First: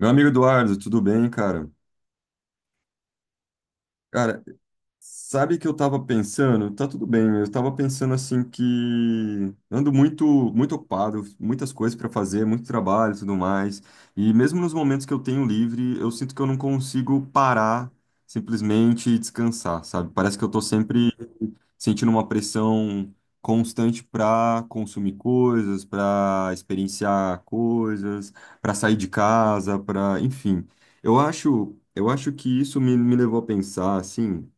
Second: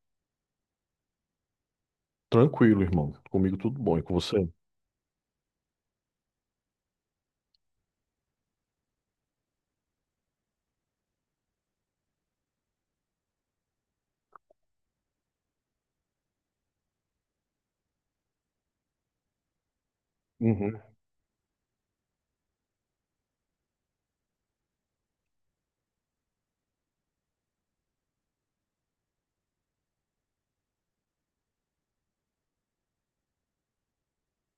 Meu amigo Eduardo, tudo bem, cara? Tranquilo, irmão. Comigo tudo bom. E com Cara, você? sabe que eu tava pensando? Tá tudo bem, eu tava pensando assim que ando muito muito ocupado, muitas coisas para fazer, muito trabalho e tudo mais. E mesmo nos momentos que eu tenho livre, eu sinto que eu não consigo parar simplesmente e descansar, sabe? Parece que eu tô Uhum, sempre sentindo uma pressão constante para consumir coisas, para experienciar coisas, para sair de casa, para, enfim. Eu acho que isso me levou a pensar assim.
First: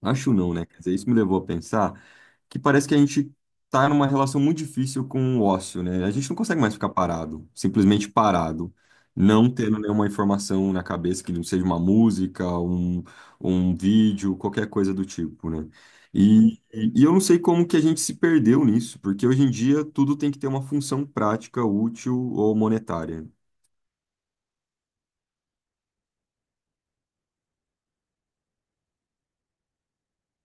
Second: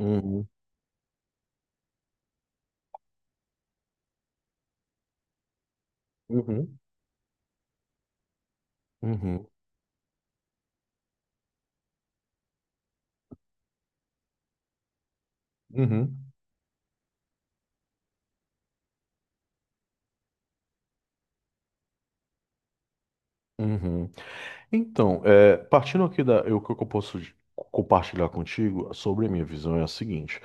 Acho não, né? Quer dizer, isso me levou a pensar que parece que a gente tá numa relação muito difícil com o ócio, né? A gente não consegue mais uhum, ficar parado, simplesmente parado, uhum, não tendo nenhuma informação na cabeça que não seja uma música, um vídeo, qualquer coisa do tipo, né? uhum, E eu não sei como que a gente se perdeu nisso, porque hoje em dia tudo tem que ter uma função prática, útil ou monetária. uhum. Então, partindo aqui o que eu posso compartilhar contigo sobre a minha visão é a seguinte.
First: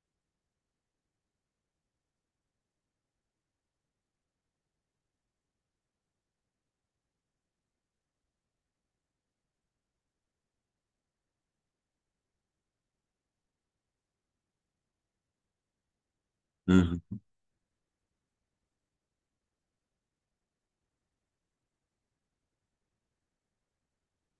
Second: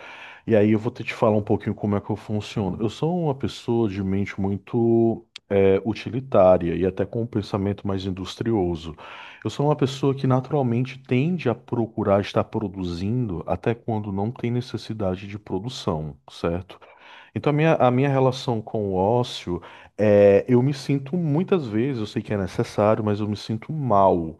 E aí eu vou ter que te falar um pouquinho como é que eu funciono. Eu sou uma pessoa de mente muito utilitária e até com um pensamento mais industrioso. Eu sou uma pessoa que naturalmente tende a procurar estar produzindo até quando não tem necessidade de produção, certo? Uhum, Então, a minha relação com o ócio eu me sinto muitas vezes, eu sei que é necessário, mas eu me sinto mal,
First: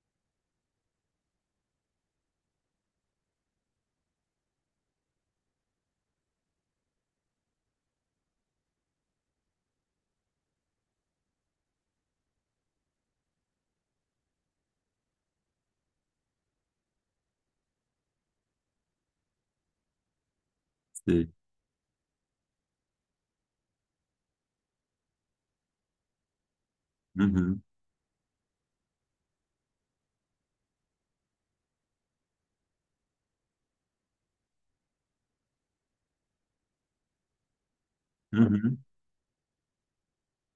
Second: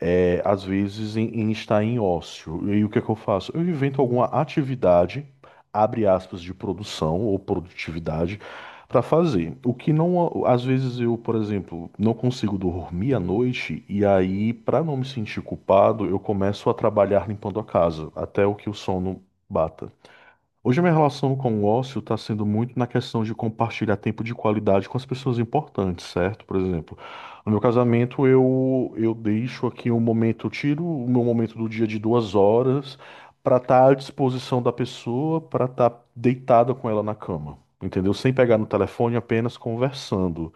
às vezes, em estar em ócio. E aí, o que é que eu faço? Eu invento alguma atividade, abre aspas, de produção ou produtividade, para fazer. O que não, às vezes, eu, por exemplo, não consigo dormir à noite, e aí, para não me sentir culpado, eu começo a trabalhar limpando a casa, até o que o sono bata. Hoje a minha sei. relação com o ócio está sendo muito na questão de compartilhar tempo de qualidade com as pessoas importantes, certo? Por exemplo, no meu Uhum, casamento eu deixo aqui um momento, eu tiro o meu momento do dia de 2 horas para estar à disposição da pessoa, para estar deitada com ela na cama, entendeu? Sem pegar no uhum, telefone, apenas conversando.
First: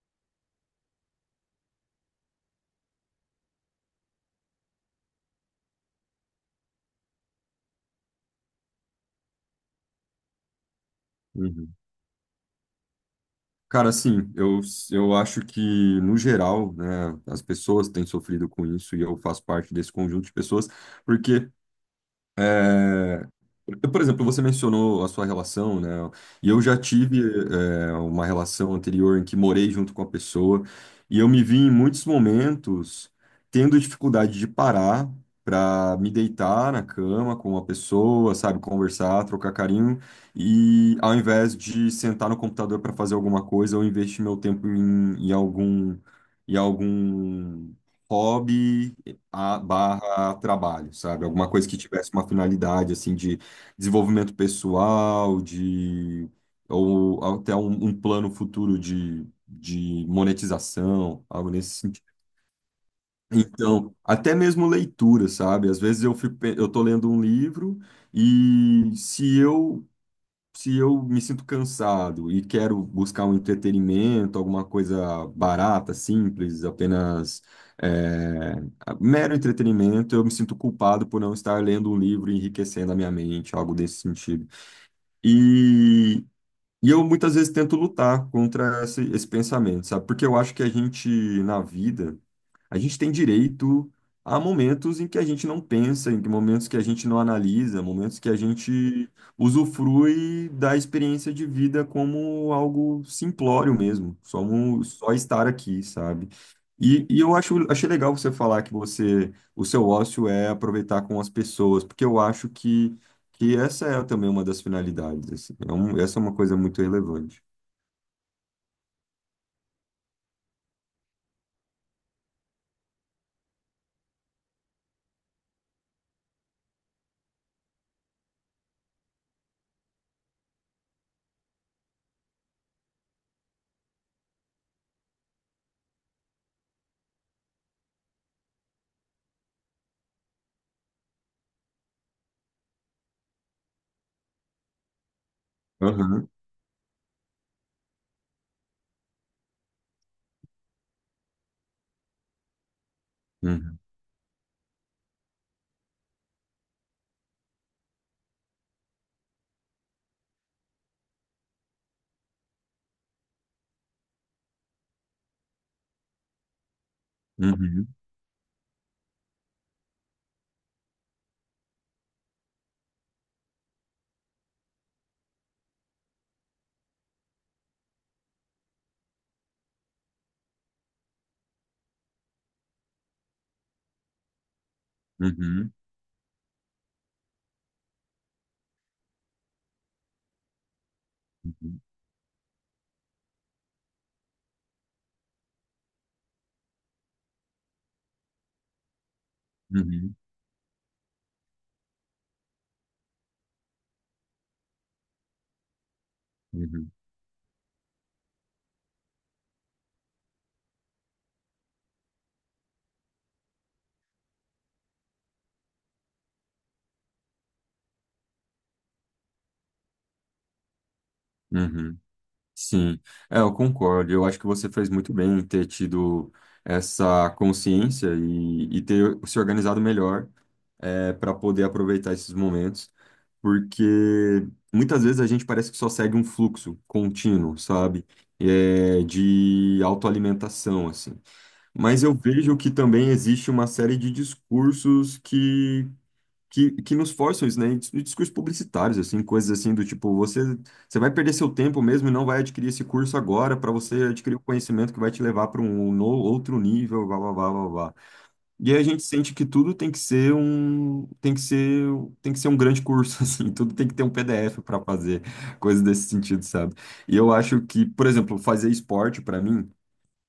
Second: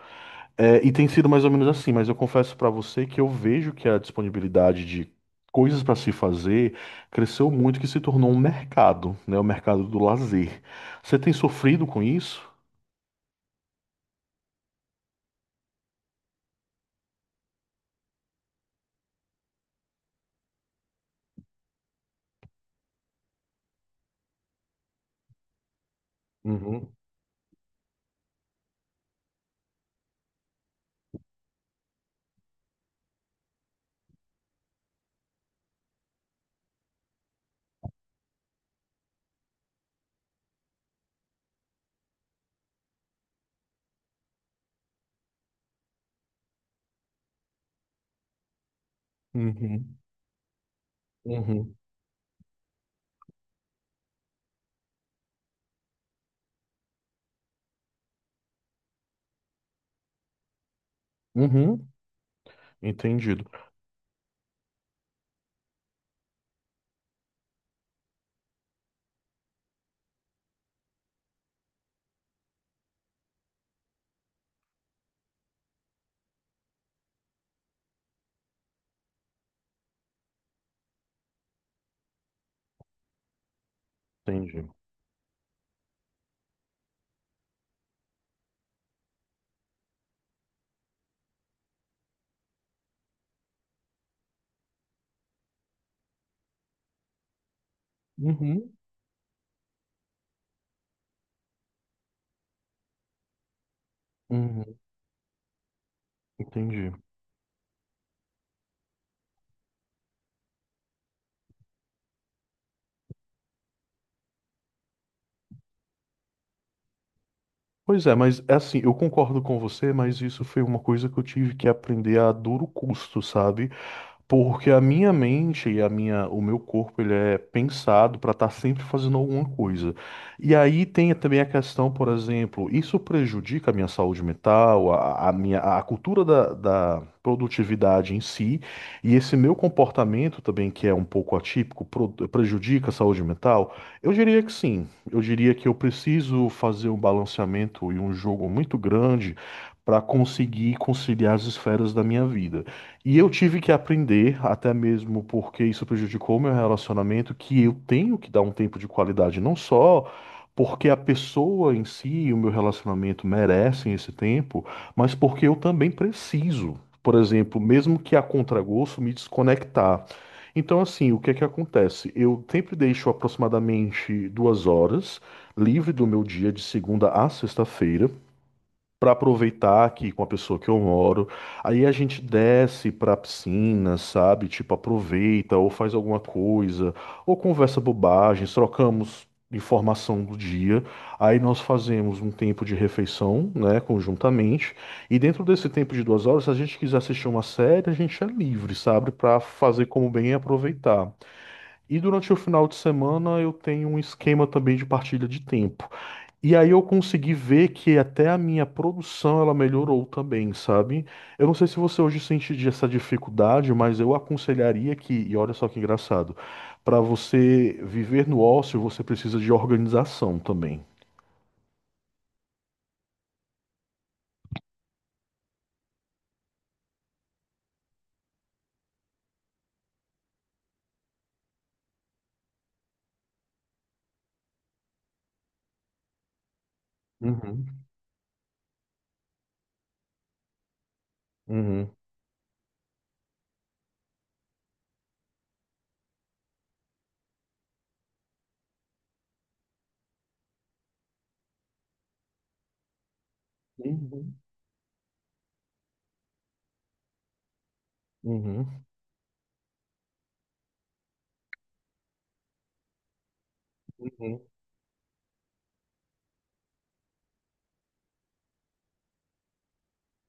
É, e tem sido mais ou menos assim, mas eu confesso pra você que eu vejo que a disponibilidade de coisas pra se fazer cresceu muito, que se tornou um mercado, né? O mercado do lazer. Você tem uhum. sofrido com isso? Cara, assim, eu acho que, no geral, né, as pessoas têm sofrido com isso e eu faço parte desse conjunto de pessoas, porque é, por exemplo, você mencionou a sua relação, né? E eu já Uhum, tive, uma relação anterior em que morei junto com a pessoa, e eu me vi em muitos momentos tendo dificuldade de parar para me deitar na cama com uma pessoa, sabe, conversar, trocar carinho, e ao invés de sentar no computador para fazer alguma coisa, eu investi meu tempo em algum hobby a uhum, barra trabalho, sabe? Alguma coisa uhum, que tivesse uma finalidade assim de desenvolvimento pessoal, de ou até um plano futuro de monetização, algo nesse uhum. sentido. Entendido, Então, até mesmo leitura, sabe? Às vezes eu fico, eu tô lendo um livro e se eu me sinto cansado e quero buscar um entretenimento, alguma coisa barata, simples, apenas é, mero entretenimento, eu me sinto culpado por não estar lendo um livro e enriquecendo a minha mente, algo desse sentido. entendi. E, e eu muitas vezes tento lutar contra esse pensamento, sabe? Porque eu acho que a gente, na vida, a gente tem direito a momentos em que a gente não pensa, em que momentos que a gente não analisa, momentos que a Uhum, gente usufrui da experiência de vida como algo simplório mesmo, só, uhum, só estar aqui, sabe? entendi. E eu acho, achei legal você falar que você, o seu ócio é aproveitar com as pessoas, porque eu acho que essa é também uma das finalidades, assim. Essa é uma coisa muito relevante. Pois é, mas é assim, eu concordo com você, mas isso foi uma coisa que eu tive que aprender a duro custo, sabe? Porque a minha mente e o meu corpo, ele é pensado para estar sempre fazendo alguma coisa. E aí tem também a questão, por exemplo, isso prejudica a minha saúde mental, a cultura da produtividade em si, e esse meu comportamento também, que é um pouco atípico, prejudica a saúde mental? Eu diria que sim. Eu diria que eu Aham, preciso fazer um balanceamento e um jogo muito grande para conseguir conciliar as esferas da minha vida. E eu tive que uhum, aprender, até mesmo porque isso prejudicou meu relacionamento, que eu tenho que dar um tempo de qualidade, não só porque a pessoa em si e o meu relacionamento merecem esse tempo, mas porque eu também preciso. Por exemplo, uhum, mesmo que a contragosto me desconectar. Então, assim, o que é que acontece? Eu sempre deixo aproximadamente 2 horas livre do meu dia de segunda a sexta-feira para aproveitar aqui com a pessoa que eu moro. Aí a gente desce pra piscina, sabe? Tipo, aproveita ou uhum, faz alguma coisa, ou conversa bobagens, trocamos informação do dia. Aí nós uhum, fazemos um tempo de refeição, né, conjuntamente. E dentro desse tempo de 2 horas, se a gente quiser assistir uma série, a gente é livre, sabe? Pra fazer como uhum, bem e aproveitar. E durante o final de semana eu tenho um esquema também de partilha de tempo. E aí eu uhum, consegui ver que até a minha produção ela melhorou também, sabe? Eu não sei se você hoje sente essa dificuldade, mas eu aconselharia que, e olha só que engraçado, para você viver no ócio, você precisa de organização também. uhum. Sim, é, eu concordo. Eu acho que você fez muito bem em ter tido essa consciência e ter se organizado melhor para poder aproveitar esses momentos, porque muitas vezes a gente parece que só segue um fluxo contínuo, Uhum, sabe? É, de autoalimentação, assim. uhum, Mas eu vejo que também existe uma série de discursos que nos forçam isso, né? E discursos publicitários, assim, coisas assim do tipo, você vai perder seu tempo mesmo e não vai adquirir esse curso agora para você uhum, adquirir o conhecimento que vai te levar para um no, outro nível, blá, blá, blá, blá, blá. E aí uhum, a gente sente que tudo tem que ser tem que ser um grande curso, assim, tudo tem que ter um uhum, PDF para fazer, coisas desse sentido, sabe? E eu acho que, por exemplo, fazer esporte para mim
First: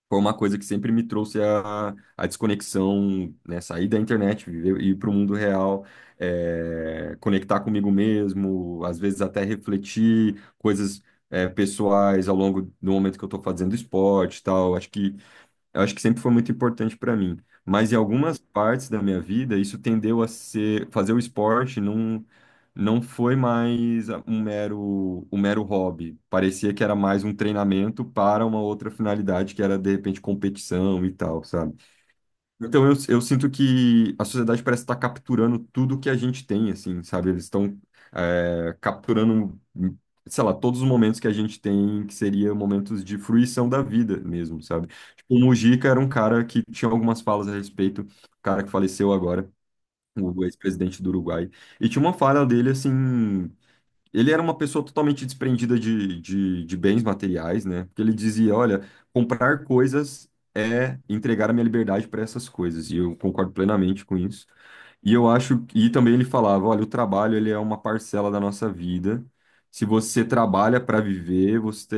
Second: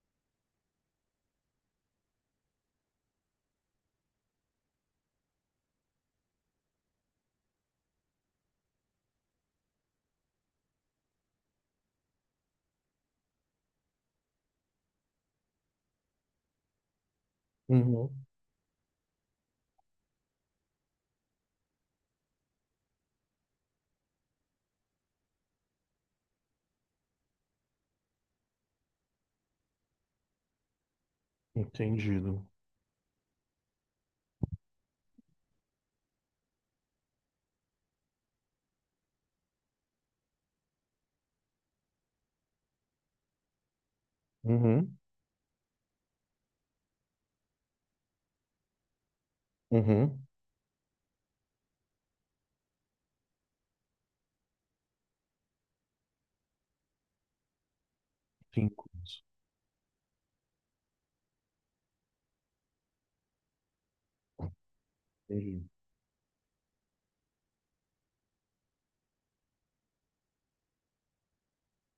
foi uma coisa que sempre me trouxe a desconexão, né? Sair da internet, viver, ir para o mundo real, conectar comigo mesmo, às vezes até refletir coisas, pessoais ao longo do momento que eu estou fazendo esporte e tal. Acho que eu acho que sempre foi muito importante para mim. Mas em uhum. algumas partes da minha vida, isso tendeu a ser, fazer o esporte não, não foi mais um mero hobby. Parecia que era mais um treinamento para uma outra finalidade, que era de repente competição e tal, sabe? Entendido. Então, eu sinto que a sociedade parece estar capturando tudo que a gente tem, assim, sabe? Eles estão capturando, sei lá, todos os momentos que a gente tem, que seria momentos de fruição da vida mesmo, sabe? Uhum, Tipo, o Mujica era um cara que tinha algumas falas a respeito, o cara que faleceu agora, uhum. o ex-presidente do Uruguai, e tinha uma fala dele, assim, ele era uma pessoa totalmente desprendida de bens materiais, né? Porque ele dizia, olha, Cinco. comprar coisas é entregar a minha liberdade para essas coisas, e eu concordo plenamente com isso. E eu acho, e também ele falava, olha, o trabalho ele é uma parcela da nossa vida. Se você trabalha para viver, você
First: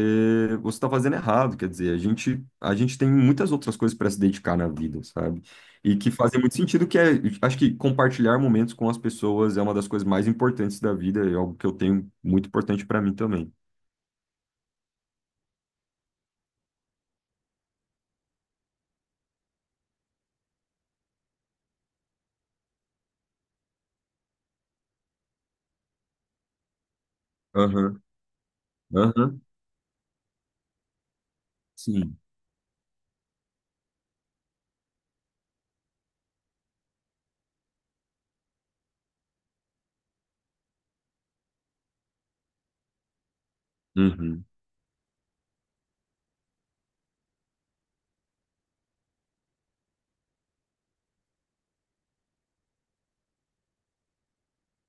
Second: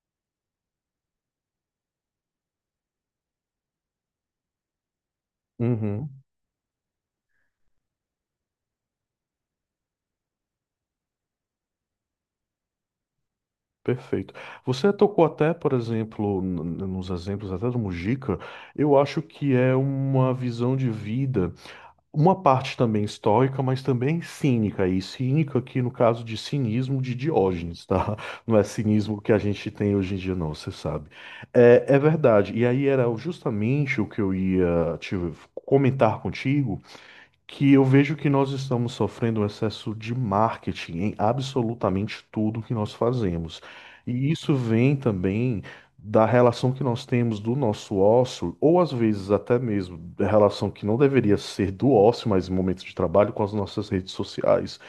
você está fazendo errado, quer dizer, a gente tem muitas outras coisas para se dedicar na vida, sabe? E Entendido. que fazem muito sentido, acho que compartilhar momentos com as pessoas é uma das coisas mais importantes da vida, é algo que eu tenho muito importante para mim também. Perfeito. Você tocou até, por exemplo, nos exemplos até do Mujica, eu acho que é uma visão de vida, uma parte também estoica, mas também cínica, e cínica aqui no caso de cinismo de Diógenes, Aham, tá? Não é cinismo que a aham, gente tem hoje em dia, não, você sabe. É, é sim. verdade, e aí era justamente o que eu ia te comentar contigo, que eu vejo que nós estamos sofrendo um excesso de marketing em absolutamente tudo que nós fazemos. E Uhum, isso vem também da relação que nós temos do nosso ócio, ou às vezes até mesmo da relação que não deveria ser do ócio, mas em momentos de trabalho, com as nossas redes sociais.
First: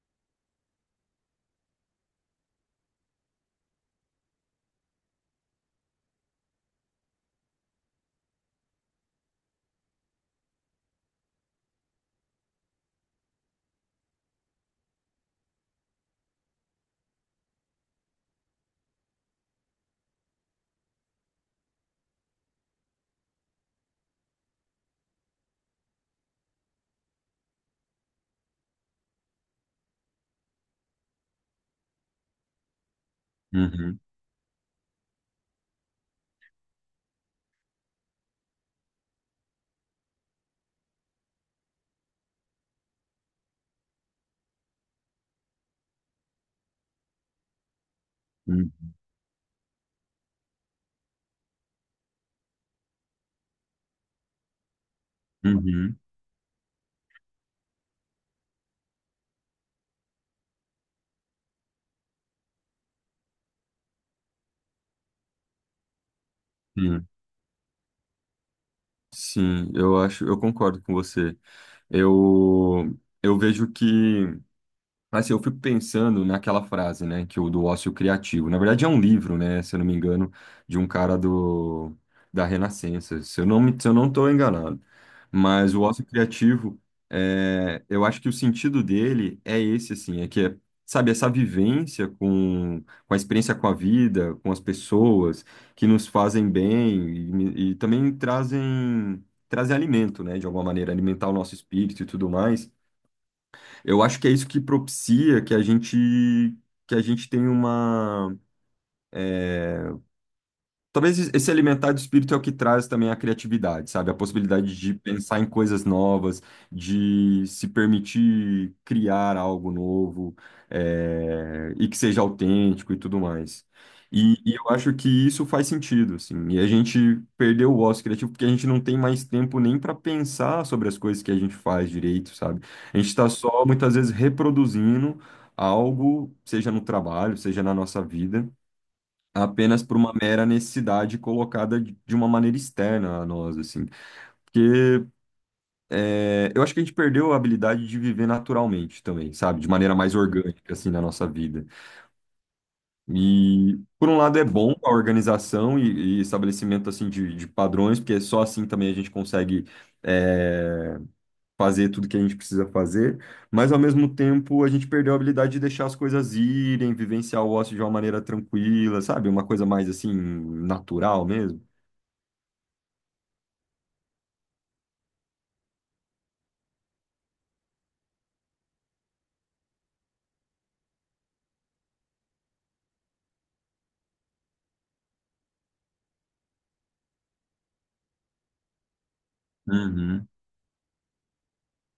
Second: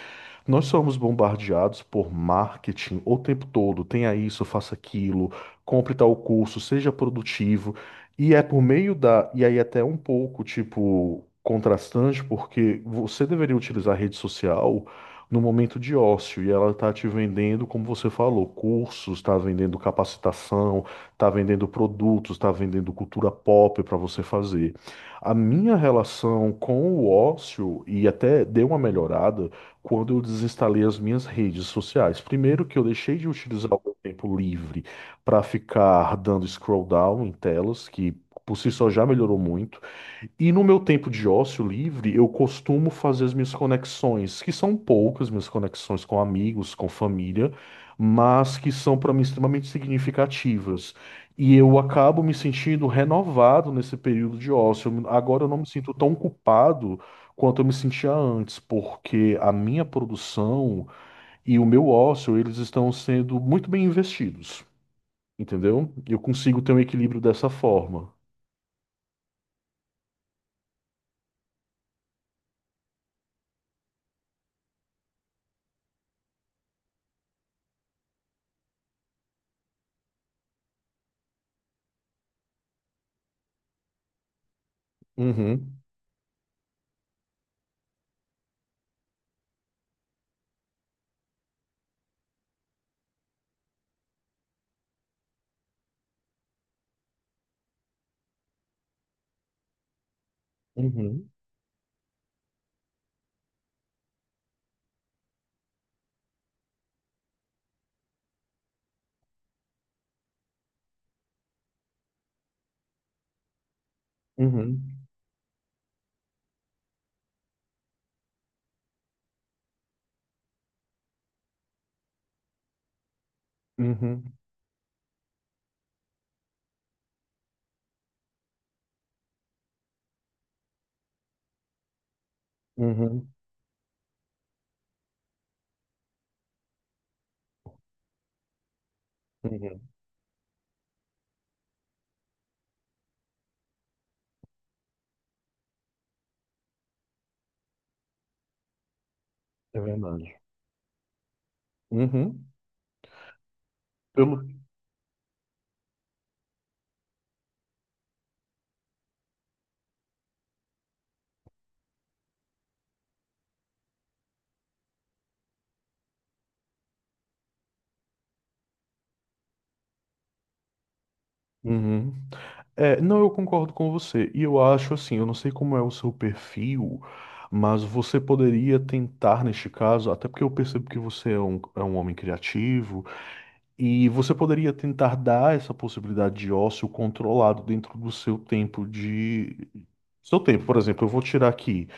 Nós somos bombardeados por marketing o tempo todo. Tenha isso, faça aquilo, compre tal curso, seja produtivo. E é por meio da. E aí, até um pouco, tipo, contrastante, porque você deveria utilizar a rede social no momento de ócio e ela está te vendendo, como você falou, cursos, está vendendo capacitação, está vendendo produtos, está vendendo cultura pop para você fazer. A minha relação com o ócio, e até deu uma melhorada quando eu desinstalei as minhas redes sociais. Primeiro que eu deixei de utilizar o meu uhum, tempo livre para ficar dando scroll down em telas, que por si só já melhorou muito. E no meu tempo de ócio livre, eu costumo fazer as minhas conexões, que são poucas, minhas conexões com amigos, com família, mas que uhum, são para mim extremamente significativas. E eu acabo me sentindo renovado nesse período de ócio. Agora eu não me sinto uhum, tão culpado quanto eu me sentia antes, porque a minha produção e o meu ócio, eles estão sendo muito bem investidos, entendeu? Eu consigo ter um uhum. equilíbrio dessa forma. Sim, eu acho, eu concordo com você. Eu, eu vejo que assim, eu fico pensando naquela frase, né, que o do ócio criativo. Na verdade, é um livro, né, se eu não me engano, de um cara do da Renascença. Se eu não estou enganado. Mas Uhum, o ócio criativo, eu acho que o sentido dele é esse, assim, sabe, essa vivência com a experiência com a vida, com as pessoas que nos fazem bem e também trazem alimento, né, de alguma maneira, alimentar uhum, o nosso espírito e tudo mais. Eu acho que é isso que propicia que a gente tenha uma... Talvez esse alimentar do espírito é o que traz também a criatividade, sabe? A possibilidade de uhum. pensar em coisas novas, de se permitir criar algo novo, e que seja autêntico e tudo mais. Uhum, E eu acho que isso faz sentido, assim. E a gente perdeu o ócio criativo porque a gente não tem mais tempo nem para pensar sobre as coisas que a gente faz direito, sabe? A gente uhum, está só muitas vezes reproduzindo algo, seja no trabalho, seja na nossa vida uhum. apenas por uma mera necessidade colocada de uma maneira externa a nós, assim. Porque eu acho que a gente perdeu a habilidade de viver naturalmente também, sabe? De É maneira mais verdade. orgânica, assim, na nossa vida. Uhum. E, por um Pelo... lado, é bom a organização e estabelecimento, assim, de padrões, porque só assim também a gente consegue é, fazer tudo que a gente precisa fazer. Mas, ao mesmo tempo, a gente perdeu a habilidade de deixar as coisas irem, vivenciar o ócio de uma maneira tranquila, sabe? Uma coisa mais, assim, natural mesmo. Uhum. É, não, eu concordo com você. E eu acho assim, eu não sei como é o seu perfil, mas você poderia tentar neste caso, até porque eu percebo que você é é um homem criativo, e você poderia tentar dar essa possibilidade de ócio controlado dentro do seu tempo de. Uhum, Seu tempo, por exemplo, eu vou tirar aqui.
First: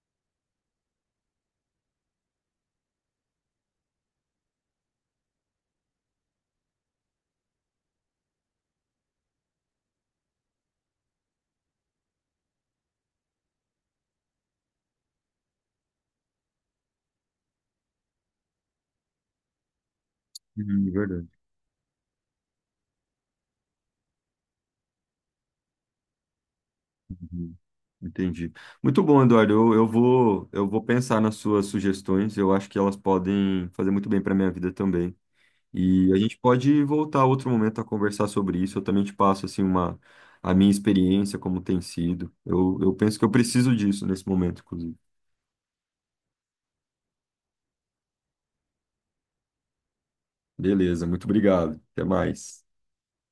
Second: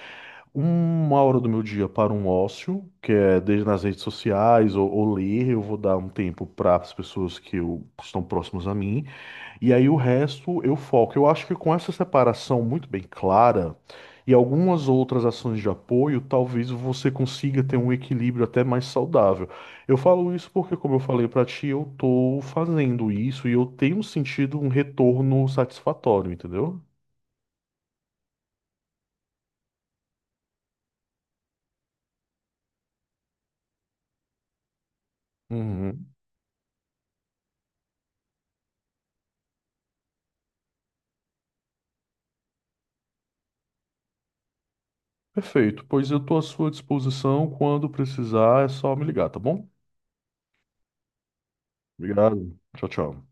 1 hora do meu dia para um ócio, que é desde nas redes sociais ou ler, eu vou dar um tempo para as pessoas que estão próximas a mim, e aí o resto eu foco. Eu acho que com essa separação muito bem clara e algumas outras ações de apoio, talvez você consiga ter um equilíbrio até mais saudável. Eu falo isso porque, uhum, como eu falei verdade. para ti, eu tô fazendo isso e eu tenho sentido um retorno satisfatório, entendeu? Uhum, entendi. Muito bom, Eduardo. Eu vou pensar nas suas sugestões. Eu acho que elas podem fazer muito bem para minha vida também. Uhum. E a gente pode voltar outro momento a conversar sobre isso. Eu também te passo assim uma a minha experiência, como tem sido. Eu penso que eu preciso disso nesse momento, inclusive. Perfeito, pois eu estou à sua disposição quando precisar, é só me ligar, tá bom? Beleza, muito obrigado. Até Obrigado. mais. Tchau, tchau.